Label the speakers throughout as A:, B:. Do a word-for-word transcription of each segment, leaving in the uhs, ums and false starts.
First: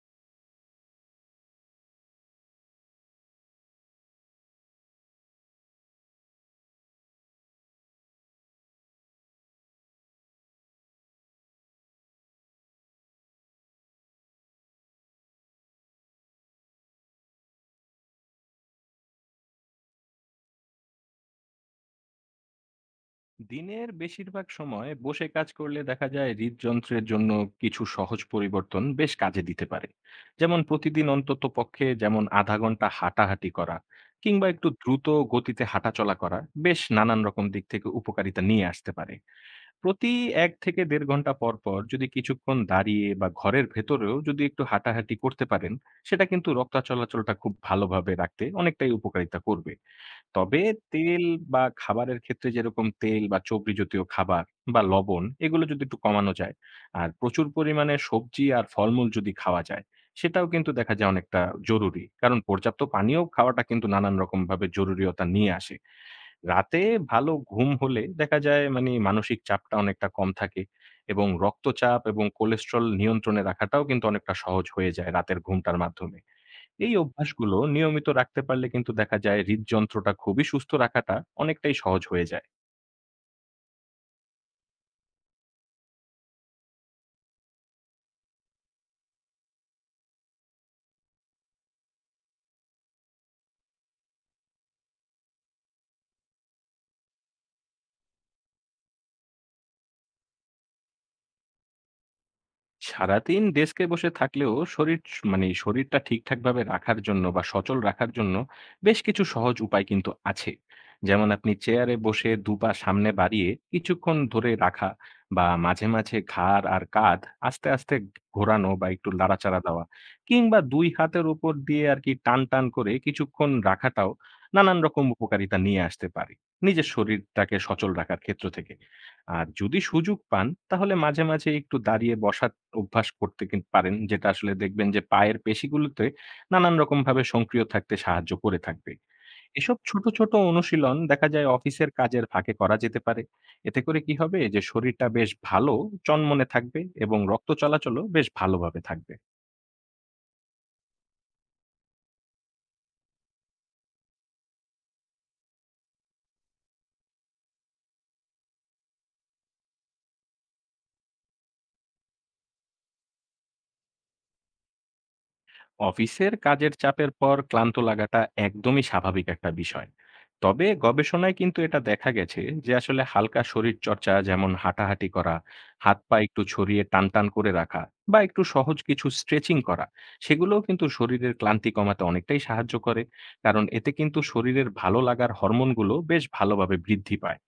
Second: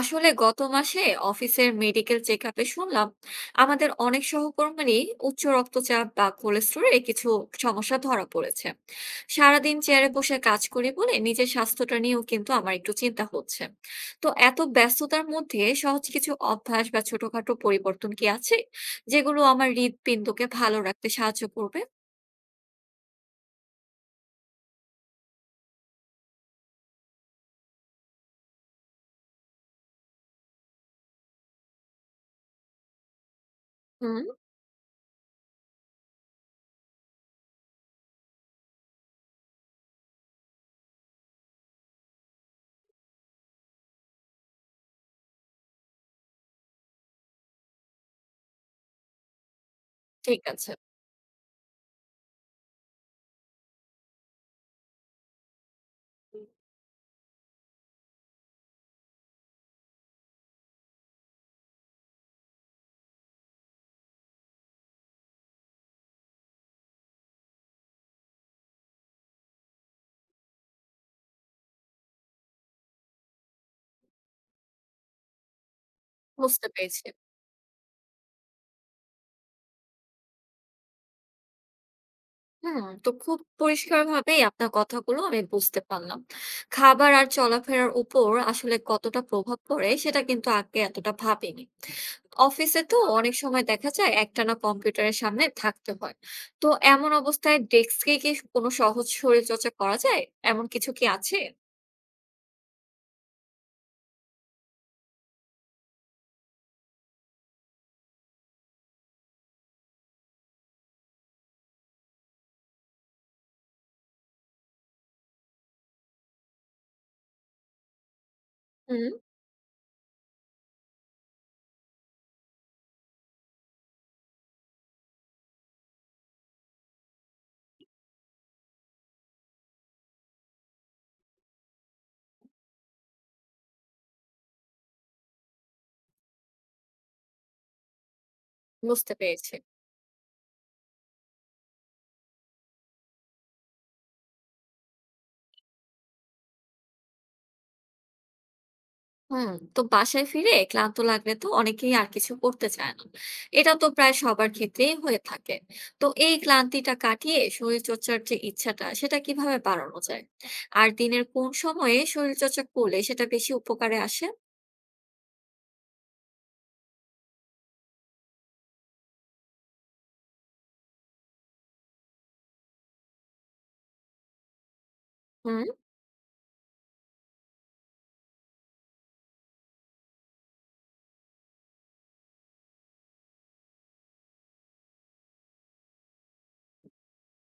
A: আসলে গত মাসে অফিসের মেডিকেল চেকআপে শুনলাম, আমাদের অনেক সহকর্মীরই উচ্চ রক্তচাপ বা কোলেস্টেরলে কিছু সমস্যা ধরা পড়েছে। সারাদিন চেয়ারে বসে কাজ করি বলে নিজের স্বাস্থ্যটা নিয়েও কিন্তু আমার একটু চিন্তা হচ্ছে। তো এত ব্যস্ততার মধ্যে সহজ কিছু অভ্যাস বা ছোটখাটো পরিবর্তন কি আছে, যেগুলো আমার হৃদপিণ্ডকে ভালো রাখতে সাহায্য করবে?
B: দিনের বেশিরভাগ সময় বসে কাজ করলে দেখা যায় হৃদযন্ত্রের জন্য কিছু সহজ পরিবর্তন বেশ কাজে দিতে পারে। যেমন প্রতিদিন অন্তত পক্ষে যেমন আধা ঘন্টা হাঁটাহাঁটি করা
A: হুম।
B: কিংবা একটু দ্রুত গতিতে হাঁটাচলা করা বেশ নানান রকম দিক থেকে উপকারিতা নিয়ে আসতে পারে। প্রতি এক থেকে দেড় ঘন্টা পর পর যদি কিছুক্ষণ দাঁড়িয়ে বা ঘরের ভেতরেও যদি একটু হাঁটাহাঁটি করতে পারেন, সেটা কিন্তু রক্ত চলাচলটা খুব ভালোভাবে রাখতে অনেকটাই উপকারিতা করবে।
A: ঠিক
B: তবে
A: আছে।
B: তেল বা খাবারের ক্ষেত্রে যেরকম তেল বা চর্বি জাতীয় খাবার বা লবণ এগুলো যদি একটু কমানো যায় আর প্রচুর পরিমাণে সবজি আর ফলমূল যদি খাওয়া যায়, সেটাও কিন্তু দেখা যায় অনেকটা জরুরি। কারণ পর্যাপ্ত পানীয় খাওয়াটা কিন্তু নানান রকম ভাবে জরুরিয়তা নিয়ে আসে। রাতে ভালো ঘুম হলে দেখা যায় মানে মানসিক চাপটা অনেকটা কম থাকে এবং রক্তচাপ এবং কোলেস্ট্রল নিয়ন্ত্রণে রাখাটাও কিন্তু অনেকটা সহজ হয়ে যায় রাতের ঘুমটার মাধ্যমে।
A: বুঝতে
B: এই
A: পেরেছি।
B: অভ্যাসগুলো নিয়মিত রাখতে পারলে কিন্তু দেখা যায় হৃদযন্ত্রটা খুবই সুস্থ রাখাটা অনেকটাই সহজ হয়ে যায়।
A: হুম, তো খুব পরিষ্কারভাবেই আপনার কথাগুলো আমি বুঝতে পারলাম। খাবার আর চলাফেরার উপর আসলে কতটা প্রভাব পড়ে সেটা কিন্তু আগে এতটা ভাবিনি। অফিসে তো অনেক সময় দেখা যায় একটানা কম্পিউটারের সামনে থাকতে হয়। তো এমন অবস্থায় ডেস্কে কি কোনো সহজ শরীরচর্চা করা যায়? এমন কিছু কি আছে?
B: সারাদিন ডেস্কে বসে থাকলেও শরীর স মানে শরীরটা ঠিকঠাকভাবে রাখার জন্য বা সচল রাখার জন্য বেশ কিছু সহজ উপায় কিন্তু আছে। যেমন আপনি চেয়ারে বসে দুই পা সামনে বাড়িয়ে কিছুক্ষণ ধরে রাখা বা মাঝে, মাঝে ঘাড় আর কাঁধ আস্তে, আস্তে ঘোরানো বা একটু
A: হুম।
B: নাড়াচাড়া দেওয়া কিংবা দুই হাতের উপর দিয়ে আরকি টান, টান করে কিছুক্ষণ রাখাটাও নানান রকম উপকারিতা নিয়ে আসতে পারে, নিজের শরীরটাকে সচল রাখার ক্ষেত্র থেকে। আর যদি সুযোগ পান তাহলে মাঝে, মাঝে একটু দাঁড়িয়ে বসার অভ্যাস করতে কিন পারেন। যেটা আসলে দেখবেন যে পায়ের পেশিগুলোতে নানান রকমভাবে সক্রিয় থাকতে সাহায্য করে থাকবে।
A: বুঝতে পেরেছি।
B: এসব ছোট, ছোট অনুশীলন দেখা যায় অফিসের কাজের ফাঁকে করা যেতে পারে। এতে করে কি হবে যে শরীরটা বেশ ভালো চনমনে থাকবে এবং রক্ত চলাচলও বেশ ভালোভাবে থাকবে।
A: হুম। তো বাসায় ফিরে ক্লান্ত লাগলে তো অনেকেই আর কিছু করতে চায় না, এটা তো প্রায় সবার ক্ষেত্রেই হয়ে থাকে। তো এই ক্লান্তিটা কাটিয়ে শরীর চর্চার যে ইচ্ছাটা, সেটা কিভাবে বাড়ানো যায়? আর দিনের কোন সময়ে শরীর চর্চা করলে সেটা বেশি উপকারে আসে?
B: অফিসের কাজের চাপের পর ক্লান্ত লাগাটা একদমই স্বাভাবিক একটা বিষয়। তবে গবেষণায় কিন্তু এটা দেখা গেছে যে আসলে হালকা শরীর চর্চা যেমন হাঁটাহাঁটি করা,
A: হুম।
B: হাত পা একটু ছড়িয়ে টান টান করে রাখা বা একটু সহজ কিছু স্ট্রেচিং করা, সেগুলোও কিন্তু শরীরের ক্লান্তি কমাতে অনেকটাই সাহায্য করে। কারণ এতে কিন্তু শরীরের ভালো লাগার হরমোনগুলো বেশ ভালোভাবে বৃদ্ধি পায়।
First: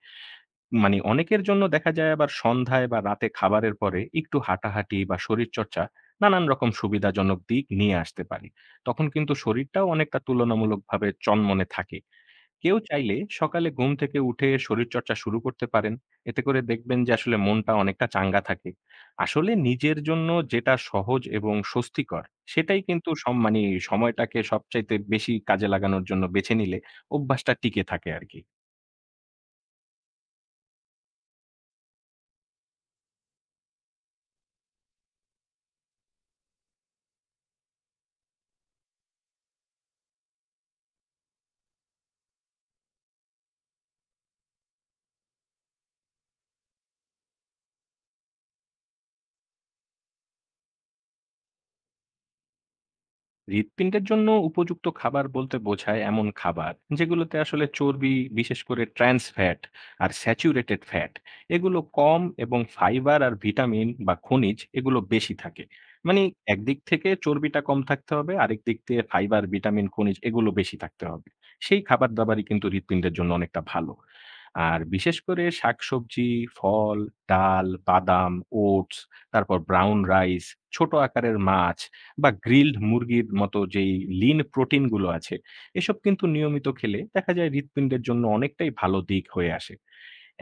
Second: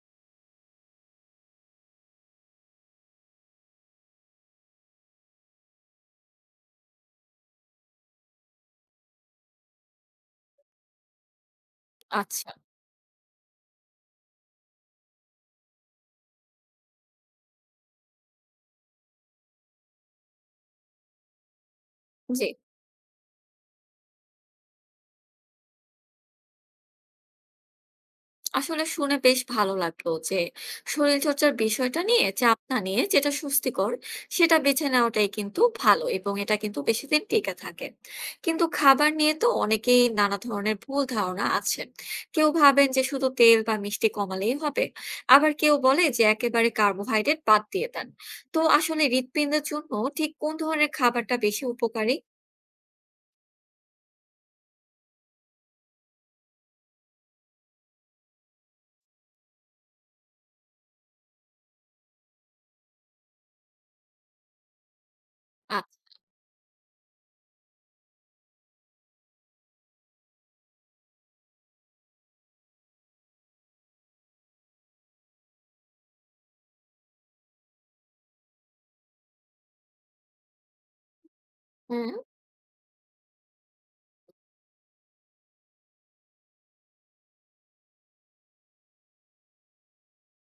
B: মানে অনেকের জন্য দেখা যায় আবার সন্ধ্যায় বা রাতে খাবারের পরে একটু হাঁটাহাঁটি বা শরীরচর্চা নানান রকম সুবিধাজনক দিক নিয়ে আসতে পারে। তখন কিন্তু শরীরটাও অনেকটা তুলনামূলকভাবে চনমনে থাকে।
A: আচ্ছা।
B: কেউ চাইলে সকালে ঘুম থেকে উঠে শরীরচর্চা শুরু করতে পারেন। এতে করে দেখবেন যে আসলে মনটা অনেকটা চাঙ্গা থাকে। আসলে নিজের জন্য যেটা সহজ এবং স্বস্তিকর
A: জি।
B: সেটাই কিন্তু সম- মানে সময়টাকে সবচাইতে বেশি কাজে লাগানোর জন্য বেছে নিলে অভ্যাসটা টিকে থাকে আর কি।
A: আসলে শুনে বেশ ভালো লাগলো যে শরীরচর্চার বিষয়টা নিয়ে চাপ না নিয়ে যেটা স্বস্তিকর সেটা বেছে নেওয়াটাই কিন্তু ভালো, এবং এটা কিন্তু বেশি দিন টিকে থাকে। কিন্তু খাবার নিয়ে তো অনেকেই নানা ধরনের ভুল ধারণা আছে। কেউ ভাবেন যে শুধু তেল বা মিষ্টি কমালেই হবে, আবার কেউ বলে যে একেবারে কার্বোহাইড্রেট বাদ দিয়ে দেন। তো আসলে হৃৎপিণ্ডের জন্য ঠিক কোন ধরনের খাবারটা বেশি উপকারী?
B: হৃৎপিণ্ডের জন্য উপযুক্ত খাবার বলতে বোঝায় এমন খাবার যেগুলোতে আসলে চর্বি, বিশেষ করে ট্রান্স ফ্যাট আর স্যাচুরেটেড ফ্যাট এগুলো কম এবং ফাইবার আর ভিটামিন বা খনিজ এগুলো বেশি থাকে।
A: আচ্ছা।
B: মানে একদিক থেকে চর্বিটা কম থাকতে হবে, আরেক দিক থেকে ফাইবার ভিটামিন খনিজ এগুলো বেশি থাকতে হবে। সেই খাবার দাবারই কিন্তু হৃৎপিণ্ডের জন্য অনেকটা ভালো। আর বিশেষ করে শাকসবজি, ফল, ডাল বাদাম, ওটস, তারপর ব্রাউন রাইস, ছোট আকারের মাছ
A: হুম।
B: বা গ্রিলড মুরগির মতো যেই লিন প্রোটিন গুলো আছে, এসব কিন্তু নিয়মিত খেলে দেখা যায় হৃৎপিণ্ডের জন্য অনেকটাই ভালো দিক হয়ে আসে।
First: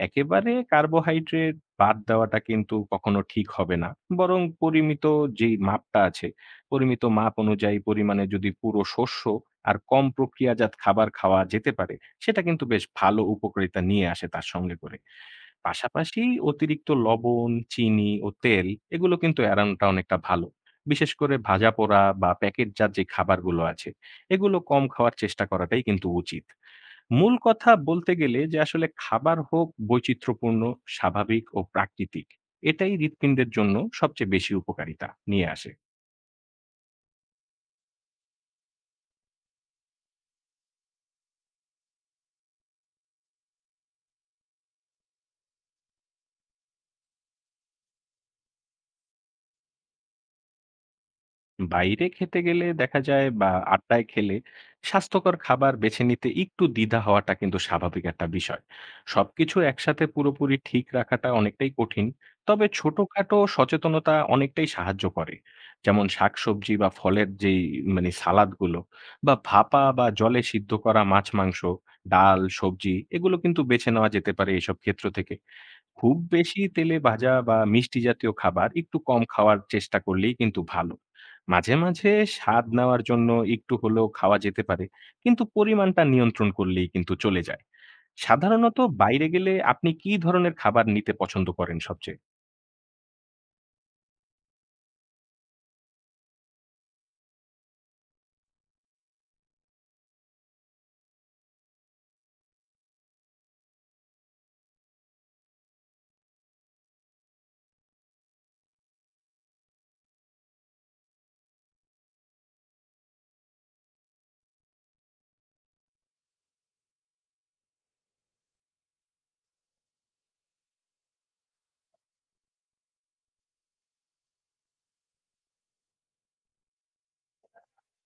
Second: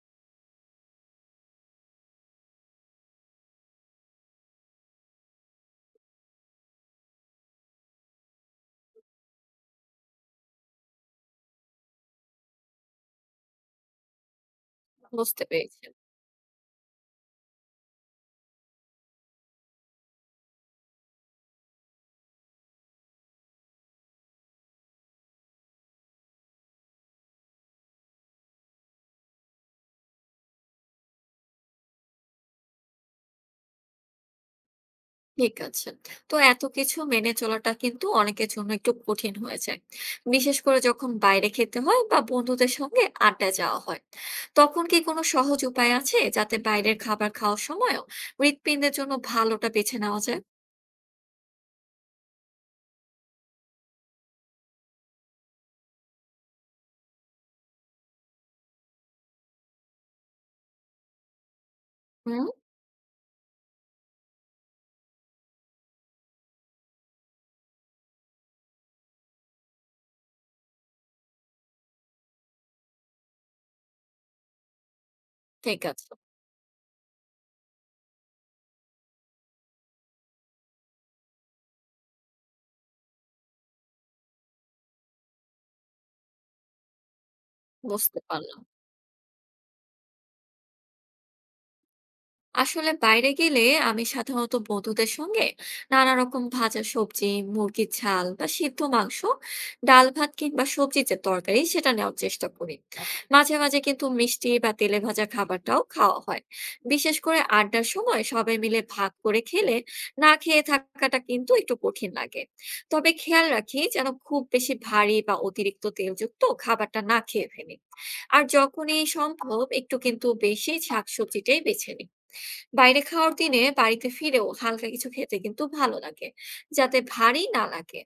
B: একেবারে কার্বোহাইড্রেট বাদ দেওয়াটা কিন্তু কখনো ঠিক হবে না। বরং পরিমিত যেই মাপটা আছে, পরিমিত মাপ অনুযায়ী পরিমাণে যদি পুরো শস্য আর কম প্রক্রিয়াজাত খাবার খাওয়া যেতে পারে, সেটা কিন্তু বেশ ভালো উপকারিতা নিয়ে আসে তার সঙ্গে করে।
A: বুঝতে পেরেছি।
B: পাশাপাশি অতিরিক্ত লবণ, চিনি ও তেল এগুলো কিন্তু এড়ানোটা অনেকটা ভালো। বিশেষ করে ভাজা পোড়া বা প্যাকেটজাত যে খাবারগুলো আছে, এগুলো কম খাওয়ার চেষ্টা করাটাই কিন্তু উচিত। মূল কথা বলতে গেলে যে আসলে খাবার হোক বৈচিত্র্যপূর্ণ, স্বাভাবিক ও প্রাকৃতিক। এটাই হৃৎপিণ্ডের জন্য সবচেয়ে বেশি উপকারিতা নিয়ে
A: ঠিক
B: আসে।
A: আছে। তো এত কিছু মেনে চলাটা কিন্তু অনেকের জন্য একটু কঠিন হয়ে যায়, বিশেষ করে যখন বাইরে খেতে হয় বা বন্ধুদের সঙ্গে আড্ডায় যাওয়া হয়। তখন কি কোনো সহজ উপায় আছে যাতে বাইরের খাবার খাওয়ার সময়ও হৃৎপিণ্ডের জন্য ভালোটা বেছে নেওয়া যায়?
B: বাইরে খেতে গেলে দেখা যায় বা আড্ডায় খেলে স্বাস্থ্যকর খাবার বেছে নিতে একটু দ্বিধা হওয়াটা কিন্তু স্বাভাবিক একটা বিষয়। সবকিছু একসাথে পুরোপুরি ঠিক রাখাটা অনেকটাই কঠিন।
A: হুম।
B: তবে ছোটখাটো সচেতনতা অনেকটাই সাহায্য করে। যেমন শাকসবজি বা ফলের যেই মানে সালাদগুলো বা ভাপা বা জলে সিদ্ধ করা মাছ মাংস, ডাল সবজি এগুলো কিন্তু বেছে নেওয়া যেতে পারে এইসব ক্ষেত্র থেকে।
A: ঠিক আছে।
B: খুব বেশি তেলে ভাজা বা মিষ্টি জাতীয় খাবার একটু কম খাওয়ার চেষ্টা করলেই কিন্তু ভালো। মাঝে, মাঝে স্বাদ নেওয়ার জন্য একটু হলেও খাওয়া যেতে পারে। কিন্তু পরিমাণটা নিয়ন্ত্রণ করলেই কিন্তু চলে যায়।
A: বুঝতে পারলাম।
B: সাধারণত বাইরে গেলে আপনি কি ধরনের খাবার নিতে পছন্দ করেন সবচেয়ে?
A: আসলে বাইরে গেলে আমি সাধারণত বন্ধুদের সঙ্গে নানা রকম ভাজা সবজি, মুরগির ঝাল বা সিদ্ধ মাংস, ডাল ভাত কিংবা সবজি যে তরকারি সেটা নেওয়ার চেষ্টা করি। মাঝে মাঝে কিন্তু মিষ্টি বা তেলে ভাজা খাবারটাও খাওয়া হয়, বিশেষ করে আড্ডার সময় সবাই মিলে ভাগ করে খেলে না খেয়ে থাকাটা কিন্তু একটু কঠিন লাগে। তবে খেয়াল রাখি যেন খুব বেশি ভারী বা অতিরিক্ত তেলযুক্ত খাবারটা না খেয়ে ফেলি। আর যখনই সম্ভব একটু কিন্তু বেশি শাকসবজিটাই বেছে নিই। বাইরে খাওয়ার দিনে বাড়িতে ফিরেও হালকা কিছু খেতে কিন্তু ভালো লাগে, যাতে ভারী না লাগে।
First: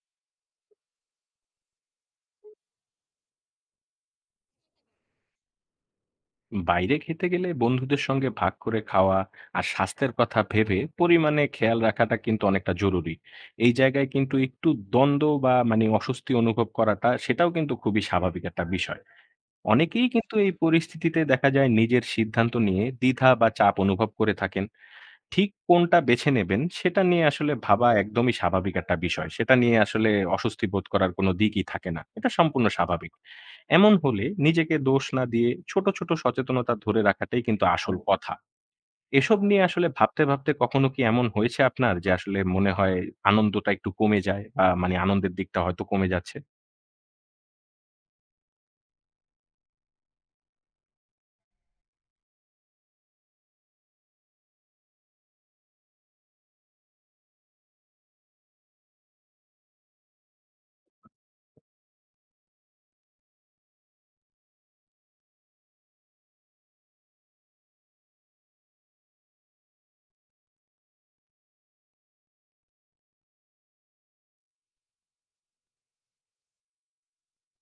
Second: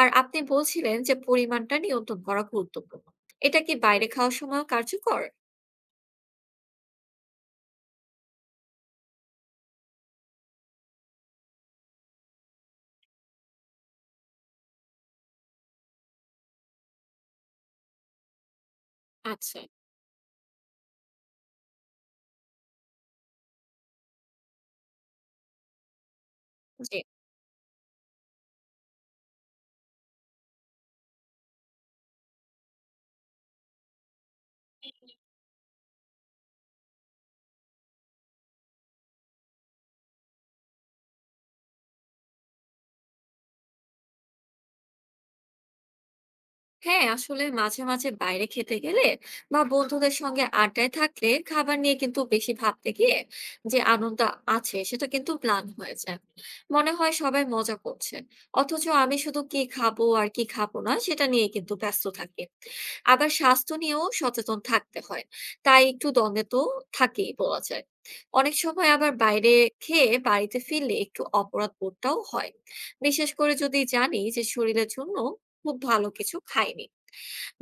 A: আর আপনি বলছিলেন যে পরিমাণটা নিয়ন্ত্রণ করা গুরুত্বপূর্ণ, এটা কি বাইরে খাওয়ার সময়ও কার্যকর?
B: বাইরে খেতে গেলে বন্ধুদের সঙ্গে ভাগ করে খাওয়া আর স্বাস্থ্যের কথা ভেবে পরিমাণে খেয়াল রাখাটা কিন্তু অনেকটা জরুরি। এই জায়গায় কিন্তু একটু দ্বন্দ্ব বা মানে অস্বস্তি অনুভব করাটা সেটাও কিন্তু খুবই স্বাভাবিক একটা বিষয়।
A: আচ্ছা।
B: অনেকেই কিন্তু এই পরিস্থিতিতে দেখা যায় নিজের সিদ্ধান্ত নিয়ে দ্বিধা বা চাপ অনুভব করে থাকেন। ঠিক কোনটা বেছে নেবেন
A: জি।
B: সেটা নিয়ে আসলে ভাবা একদমই স্বাভাবিক একটা বিষয়। সেটা নিয়ে আসলে অস্বস্তি বোধ করার কোনো দিকই থাকে না। এটা সম্পূর্ণ স্বাভাবিক। এমন হলে নিজেকে দোষ না দিয়ে ছোট, ছোট সচেতনতা ধরে রাখাটাই কিন্তু আসল কথা। এসব নিয়ে আসলে ভাবতে, ভাবতে কখনো কি এমন হয়েছে আপনার যে আসলে মনে হয় আনন্দটা একটু কমে যায় বা মানে আনন্দের দিকটা হয়তো কমে যাচ্ছে?
A: হ্যাঁ, আসলে মাঝে মাঝে বাইরে খেতে গেলে বা বন্ধুদের সঙ্গে আড্ডায় থাকলে খাবার নিয়ে কিন্তু বেশি ভাবতে গিয়ে যে আনন্দ আছে সেটা কিন্তু প্ল্যান হয়ে যায়। মনে হয় সবাই মজা করছে, অথচ আমি শুধু কি খাবো আর কি খাবো না সেটা নিয়ে কিন্তু ব্যস্ত থাকি। আবার স্বাস্থ্য নিয়েও সচেতন থাকতে হয়, তাই একটু দ্বন্দ্বে তো থাকেই বলা যায়। অনেক সময় আবার বাইরে খেয়ে বাড়িতে ফিরলে একটু অপরাধ বোধটাও হয়, বিশেষ করে যদি জানি যে শরীরের জন্য খুব ভালো কিছু খাইনি।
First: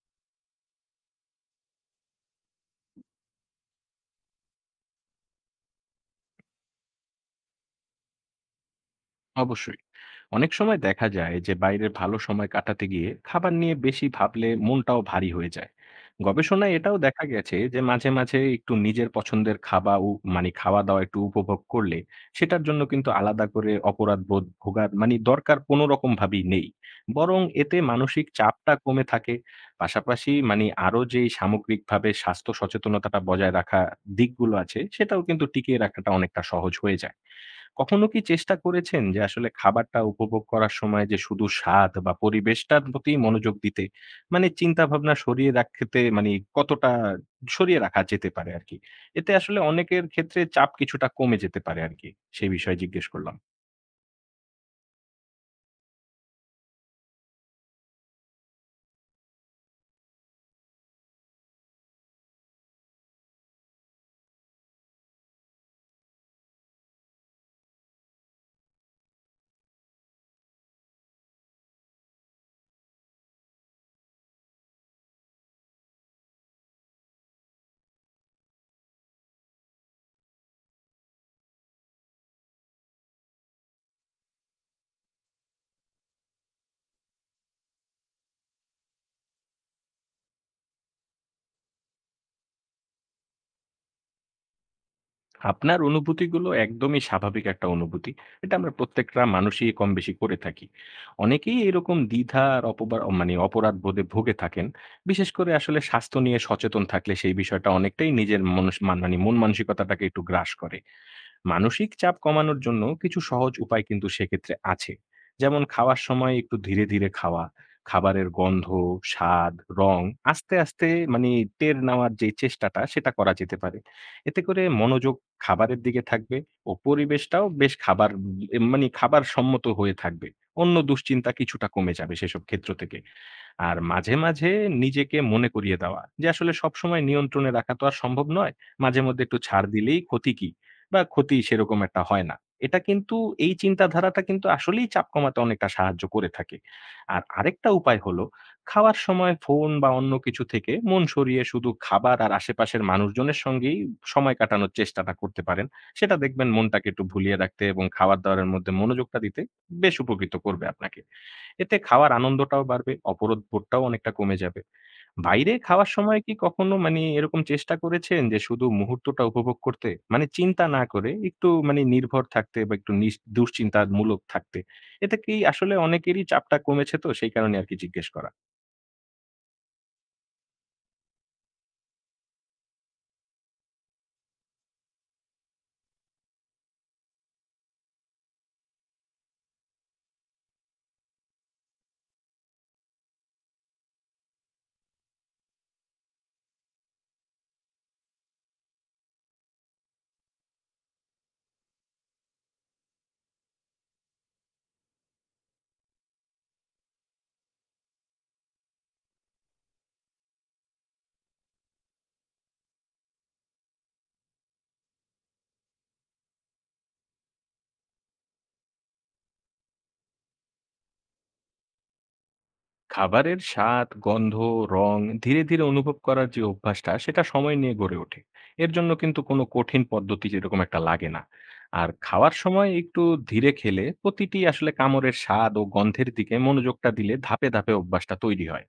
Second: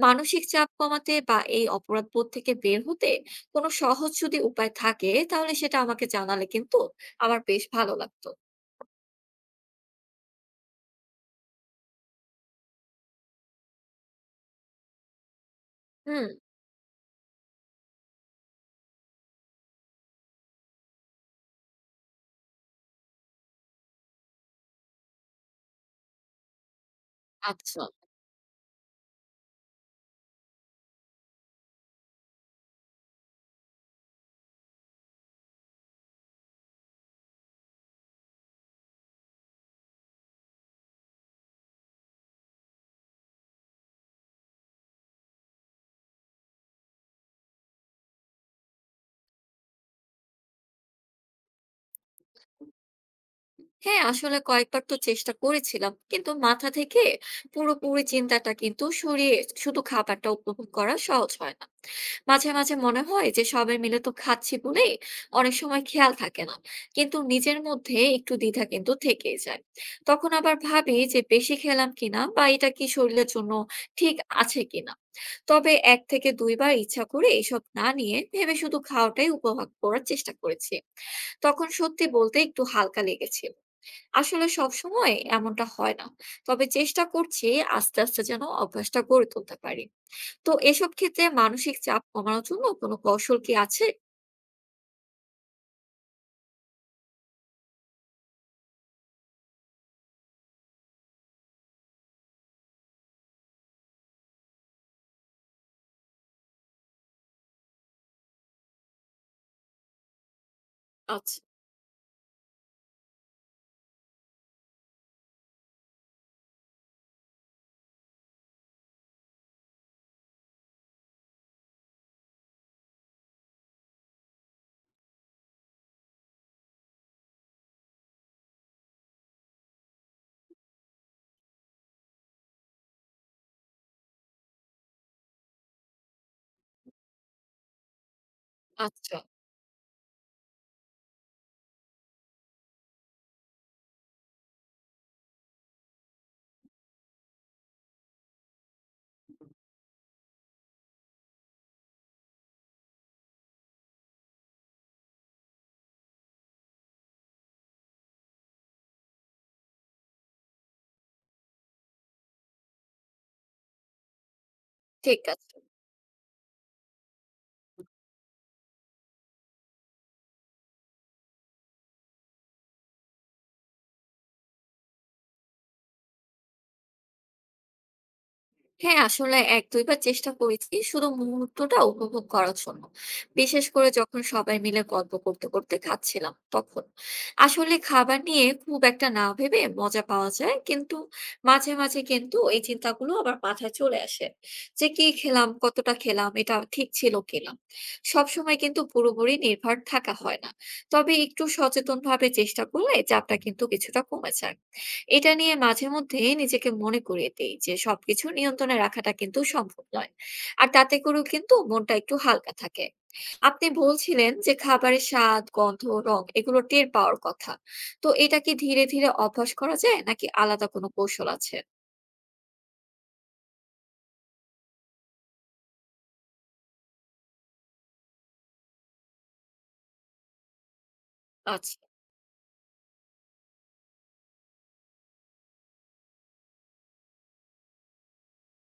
A: মানসিক চাপ কমাতে বা এই অপরাধবোধ থেকে বের হতে কোনো সহজ যদি উপায় থাকে তাহলে সেটা আমাকে জানালে কিন্তু আমার বেশ ভালো লাগতো।
B: অবশ্যই। অনেক সময় দেখা যায় যে বাইরে ভালো সময় কাটাতে গিয়ে খাবার নিয়ে বেশি ভাবলে মনটাও ভারী হয়ে যায়।
A: হুম।
B: গবেষণায় এটাও দেখা গেছে যে মাঝে মাঝে একটু নিজের পছন্দের খাবার ও মানে খাওয়া দাওয়া একটু উপভোগ করলে সেটার জন্য কিন্তু আলাদা করে অপরাধ বোধ ভোগার মানে দরকার কোনো রকম ভাবেই নেই। বরং এতে
A: আচ্ছা।
B: মানসিক চাপটা কমে থাকে। পাশাপাশি মানে আরো যে সামগ্রিকভাবে স্বাস্থ্য সচেতনতাটা বজায় রাখা দিকগুলো আছে সেটাও কিন্তু টিকিয়ে রাখাটা অনেকটা সহজ হয়ে যায়। কখনো কি চেষ্টা করেছেন যে আসলে খাবারটা উপভোগ করার সময় যে শুধু স্বাদ বা পরিবেশটার প্রতি মনোযোগ দিতে, মানে চিন্তা ভাবনা সরিয়ে রাখতে মানে কতটা সরিয়ে রাখা যেতে পারে আরকি? এতে আসলে অনেকের ক্ষেত্রে চাপ কিছুটা কমে যেতে পারে আরকি। সেই বিষয়ে জিজ্ঞেস করলাম।
A: হ্যাঁ, আসলে কয়েকবার তো চেষ্টা করেছিলাম, কিন্তু মাথা থেকে পুরোপুরি চিন্তাটা কিন্তু সরিয়ে শুধু খাবারটা উপভোগ করা সহজ হয় না। মাঝে মাঝে মনে হয় যে সবাই মিলে তো খাচ্ছি বলে অনেক সময় খেয়াল থাকে না, কিন্তু নিজের মধ্যে একটু দ্বিধা কিন্তু থেকেই যায়। তখন আবার ভাবি যে বেশি খেলাম কিনা, বা এটা কি শরীরের জন্য ঠিক আছে কিনা। তবে এক থেকে দুইবার ইচ্ছা করে এসব না নিয়ে ভেবে শুধু খাওয়াটাই উপভোগ করার চেষ্টা করেছি, তখন সত্যি বলতে একটু হালকা লেগেছিল। আসলে সবসময় এমনটা হয় না, তবে চেষ্টা করছি আস্তে, আস্তে যেন অভ্যাসটা গড়ে তুলতে পারি। তো এসব ক্ষেত্রে মানসিক চাপ কমানোর জন্য কোনো কৌশল কি আছে?
B: আপনার অনুভূতিগুলো একদমই স্বাভাবিক একটা অনুভূতি। এটা আমরা প্রত্যেকটা মানুষই কম বেশি করে থাকি। অনেকেই এরকম দ্বিধা আর অপবা মানে অপরাধ বোধে ভুগে থাকেন। বিশেষ করে আসলে স্বাস্থ্য নিয়ে সচেতন থাকলে সেই বিষয়টা অনেকটাই নিজের মনস মান মানে মন মানসিকতাটাকে একটু গ্রাস করে।
A: আচ্ছা,
B: মানসিক চাপ কমানোর জন্য কিছু সহজ উপায় কিন্তু সেক্ষেত্রে আছে। যেমন খাওয়ার সময় একটু ধীরে ধীরে খাওয়া, খাবারের গন্ধ, স্বাদ, রং আস্তে আস্তে মানে টের নেওয়ার যে চেষ্টাটা সেটা করা যেতে পারে। এতে করে মনোযোগ খাবারের দিকে থাকবে ও পরিবেশটাও বেশ খাবার উম, মানে খাবার সম্মত হয়ে থাকবে, অন্য দুশ্চিন্তা কিছুটা কমে যাবে সেসব ক্ষেত্র থেকে। আর মাঝে, মাঝে নিজেকে মনে করিয়ে দেওয়া যে আসলে সবসময় নিয়ন্ত্রণে রাখা তো আর সম্ভব নয়। মাঝে
A: আচ্ছা।
B: মধ্যে একটু ছাড় দিলেই ক্ষতি কি? বা ক্ষতি সেরকম একটা হয় না। এটা কিন্তু এই চিন্তাধারাটা কিন্তু আসলেই চাপ কমাতে অনেকটা সাহায্য করে থাকে। আর আরেকটা উপায় হলো খাওয়ার সময় ফোন বা অন্য কিছু থেকে মন সরিয়ে শুধু খাবার আর আশেপাশের মানুষজনের সঙ্গেই সময় কাটানোর চেষ্টাটা করতে পারেন। সেটা দেখবেন মনটাকে একটু ভুলিয়ে রাখতে এবং খাবার-দাবারের মধ্যে মনোযোগটা দিতে বেশ উপকৃত করবে আপনাকে। এতে খাওয়ার আনন্দটাও বাড়বে, অপরাধ বোধটাও অনেকটা কমে যাবে।
A: ঠিক
B: বাইরে
A: আছে।
B: খাওয়ার সময় কি কখনো মানে এরকম চেষ্টা করেছেন যে শুধু মুহূর্তটা উপভোগ করতে? মানে চিন্তা না করে একটু মানে নির্ভর থাকতে বা একটু নিস দুশ্চিন্তামূলক থাকতে। এতে কি আসলে অনেকেরই চাপটা কমেছে তো সেই কারণে আরকি জিজ্ঞেস করা।
A: হ্যাঁ, আসলে এক দুইবার চেষ্টা করেছি শুধু মুহূর্তটা উপভোগ করার জন্য, বিশেষ করে যখন সবাই মিলে গল্প করতে করতে খাচ্ছিলাম তখন। আসলে খাবার নিয়ে খুব একটা না ভেবে মজা পাওয়া যায়, কিন্তু মাঝে মাঝে কিন্তু এই চিন্তাগুলো আবার মাথায় চলে আসে যে কি খেলাম, কতটা খেলাম, এটা ঠিক ছিল কিনা। সবসময় কিন্তু পুরোপুরি নির্ভর থাকা হয় না, তবে একটু সচেতন ভাবে চেষ্টা করলে চাপটা কিন্তু কিছুটা কমে যায়। এটা নিয়ে মাঝে মধ্যে নিজেকে মনে করিয়ে দেই যে সবকিছু নিয়ন্ত্রণে রাখাটা কিন্তু সম্ভব নয়, আর তাতে করেও কিন্তু মনটা একটু হালকা থাকে। আপনি বলছিলেন যে খাবারের স্বাদ, গন্ধ, রং এগুলো টের পাওয়ার কথা। তো এটা কি ধীরে ধীরে অভ্যাস করা যায় নাকি আলাদা কোনো কৌশল আছে?
B: খাবারের স্বাদ, গন্ধ, রং ধীরে, ধীরে অনুভব করার যে অভ্যাসটা সেটা সময় নিয়ে গড়ে ওঠে। এর জন্য কিন্তু কোনো কঠিন পদ্ধতি যেরকম একটা লাগে না।
A: আচ্ছা।
B: আর খাওয়ার সময় একটু ধীরে খেলে প্রতিটি আসলে কামড়ের স্বাদ ও গন্ধের দিকে মনোযোগটা দিলে ধাপে, ধাপে অভ্যাসটা তৈরি হয়।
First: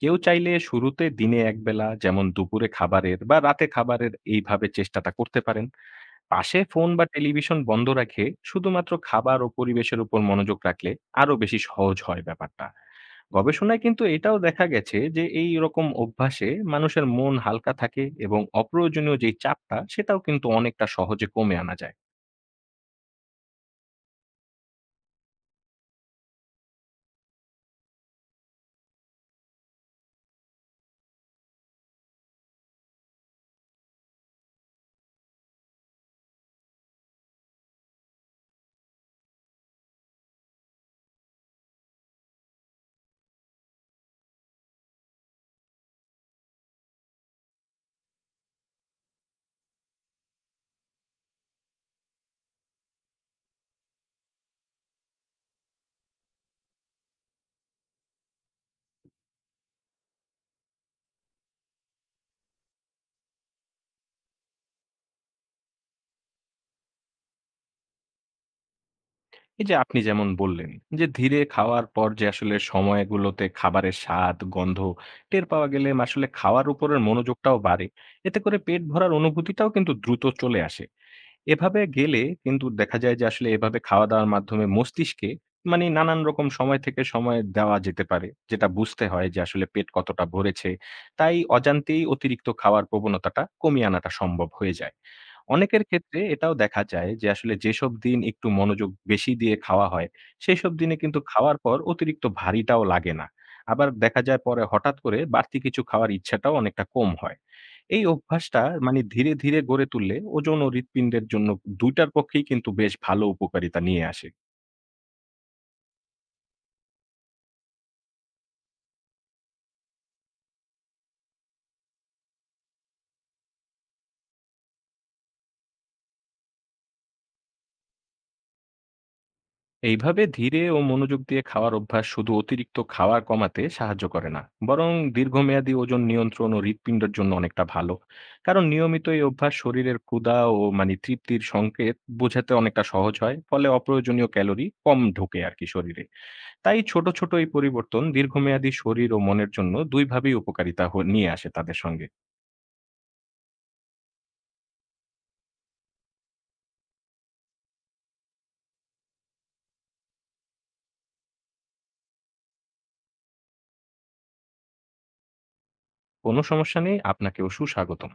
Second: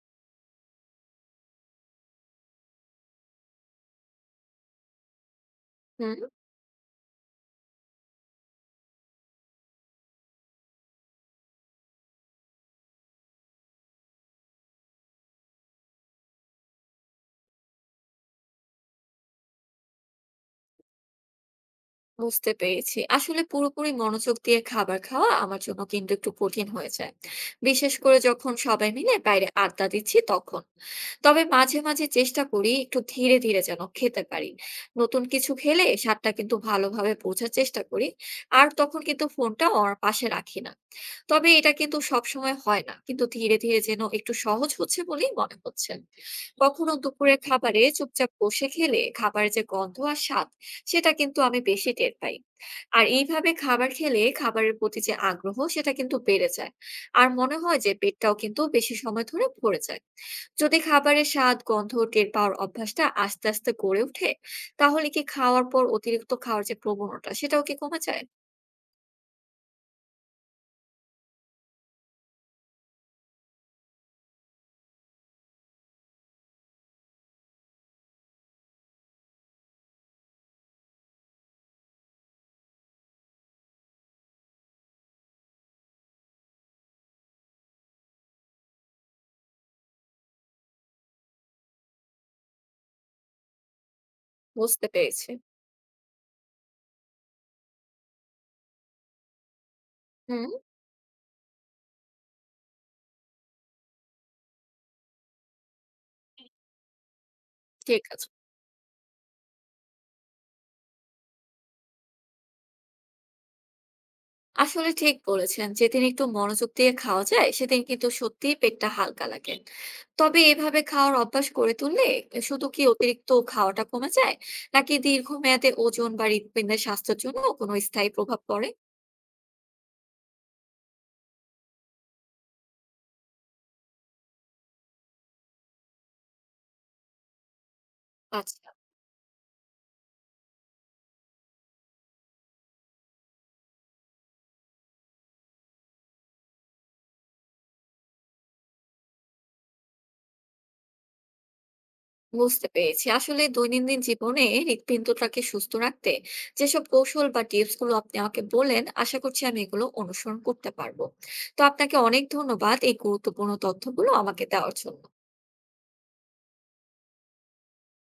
B: কেউ চাইলে শুরুতে দিনে একবেলা যেমন দুপুরে খাবারের বা রাতে খাবারের এইভাবে চেষ্টাটা করতে পারেন।
A: হুম।
B: পাশে ফোন বা টেলিভিশন বন্ধ রেখে শুধুমাত্র খাবার ও পরিবেশের উপর মনোযোগ রাখলে আরো বেশি সহজ হয় ব্যাপারটা। গবেষণায় কিন্তু এটাও দেখা গেছে যে এই রকম অভ্যাসে মানুষের মন হালকা থাকে এবং অপ্রয়োজনীয় যেই চাপটা সেটাও কিন্তু অনেকটা সহজে কমে আনা যায়।
A: বুঝতে পেরেছি। আসলে পুরোপুরি মনোযোগ দিয়ে খাবার খাওয়া আমার জন্য কিন্তু একটু কঠিন হয়ে যায়, বিশেষ করে যখন সবাই মিলে বাইরে আড্ডা দিচ্ছি তখন। তবে মাঝে, মাঝে চেষ্টা করি একটু ধীরে, ধীরে যেন খেতে পারি। নতুন কিছু খেলে স্বাদটা কিন্তু ভালোভাবে বোঝার চেষ্টা করি, আর তখন কিন্তু ফোনটা আমার পাশে রাখি না। তবে এটা কিন্তু সবসময় হয় না, কিন্তু ধীরে, ধীরে যেন একটু সহজ হচ্ছে বলেই মনে হচ্ছে। কখনো দুপুরের খাবারে চুপচাপ বসে খেলে খাবারের যে গন্ধ আর স্বাদ সেটা কিন্তু আমি বেশি টের পাই। আর এইভাবে খাবার খেলে খাবারের প্রতি যে আগ্রহ সেটা কিন্তু বেড়ে যায়। আর মনে হয় যে পেটটাও কিন্তু বেশি সময় ধরে ভরে যায়। যদি খাবারের স্বাদ, গন্ধ টের পাওয়ার অভ্যাসটা আস্তে আস্তে গড়ে ওঠে, তাহলে কি খাওয়ার পর অতিরিক্ত খাওয়ার যে প্রবণতা সেটাও কি কমে যায়?
B: এই যে আপনি যেমন বললেন যে ধীরে খাওয়ার পর যে আসলে সময়গুলোতে খাবারের স্বাদ, গন্ধ টের পাওয়া গেলে আসলে খাওয়ার উপরের মনোযোগটাও বাড়ে। এতে করে পেট ভরার অনুভূতিটাও কিন্তু দ্রুত চলে আসে। এভাবে গেলে কিন্তু দেখা যায় যে আসলে এভাবে খাওয়া-দাওয়ার মাধ্যমে মস্তিষ্কে মানে নানান রকম সময় থেকে সময় দেওয়া যেতে পারে, যেটা বুঝতে হয় যে আসলে পেট কতটা ভরেছে। তাই অজান্তেই অতিরিক্ত খাওয়ার প্রবণতাটা কমিয়ে আনাটা সম্ভব হয়ে
A: বুঝতে
B: যায়।
A: পেরেছি।
B: অনেকের ক্ষেত্রে এটাও দেখা যায় যে আসলে যেসব দিন একটু মনোযোগ বেশি দিয়ে খাওয়া হয়,
A: হুম।
B: সেসব দিনে কিন্তু খাওয়ার পর অতিরিক্ত ভারীটাও লাগে না। আবার দেখা যায় পরে হঠাৎ করে বাড়তি কিছু খাওয়ার ইচ্ছাটাও অনেকটা কম হয়। এই
A: ঠিক আছে।
B: অভ্যাসটা মানে ধীরে, ধীরে গড়ে তুললে ওজন ও হৃৎপিণ্ডের জন্য দুই টার পক্ষেই কিন্তু বেশ ভালো উপকারিতা নিয়ে আসে।
A: আসলে ঠিক বলেছেন। যেদিন একটু মনোযোগ দিয়ে খাওয়া যায় সেদিন কিন্তু সত্যিই পেটটা হালকা লাগে। তবে এভাবে খাওয়ার অভ্যাস গড়ে তুললে শুধু কি অতিরিক্ত খাওয়াটা কমে যায়, নাকি দীর্ঘমেয়াদে ওজন বা হৃৎপিণ্ডের স্বাস্থ্যের জন্য কোনো স্থায়ী প্রভাব পড়ে?
B: এইভাবে ধীরে ও মনোযোগ দিয়ে খাওয়ার অভ্যাস শুধু অতিরিক্ত খাওয়া কমাতে সাহায্য করে না, বরং দীর্ঘমেয়াদী ওজন নিয়ন্ত্রণ ও হৃৎপিণ্ডের জন্য অনেকটা ভালো।
A: আচ্ছা।
B: কারণ নিয়মিত এই অভ্যাস শরীরের ক্ষুধা ও মানে তৃপ্তির সংকেত বোঝাতে অনেকটা সহজ হয়, ফলে অপ্রয়োজনীয় ক্যালোরি কম ঢোকে আর কি শরীরে। তাই ছোট ছোট এই পরিবর্তন দীর্ঘমেয়াদী শরীর ও মনের জন্য দুইভাবেই উপকারিতা হ- নিয়ে আসে তাদের সঙ্গে।
A: বুঝতে পেরেছি। আসলে দৈনন্দিন জীবনে হৃৎপিণ্ডটাকে সুস্থ রাখতে যেসব কৌশল বা টিপস গুলো আপনি আমাকে বললেন, আশা করছি আমি এগুলো অনুসরণ করতে পারবো। তো আপনাকে অনেক ধন্যবাদ এই গুরুত্বপূর্ণ তথ্যগুলো আমাকে দেওয়ার জন্য।
B: কোনো সমস্যা নেই, আপনাকেও সুস্বাগতম।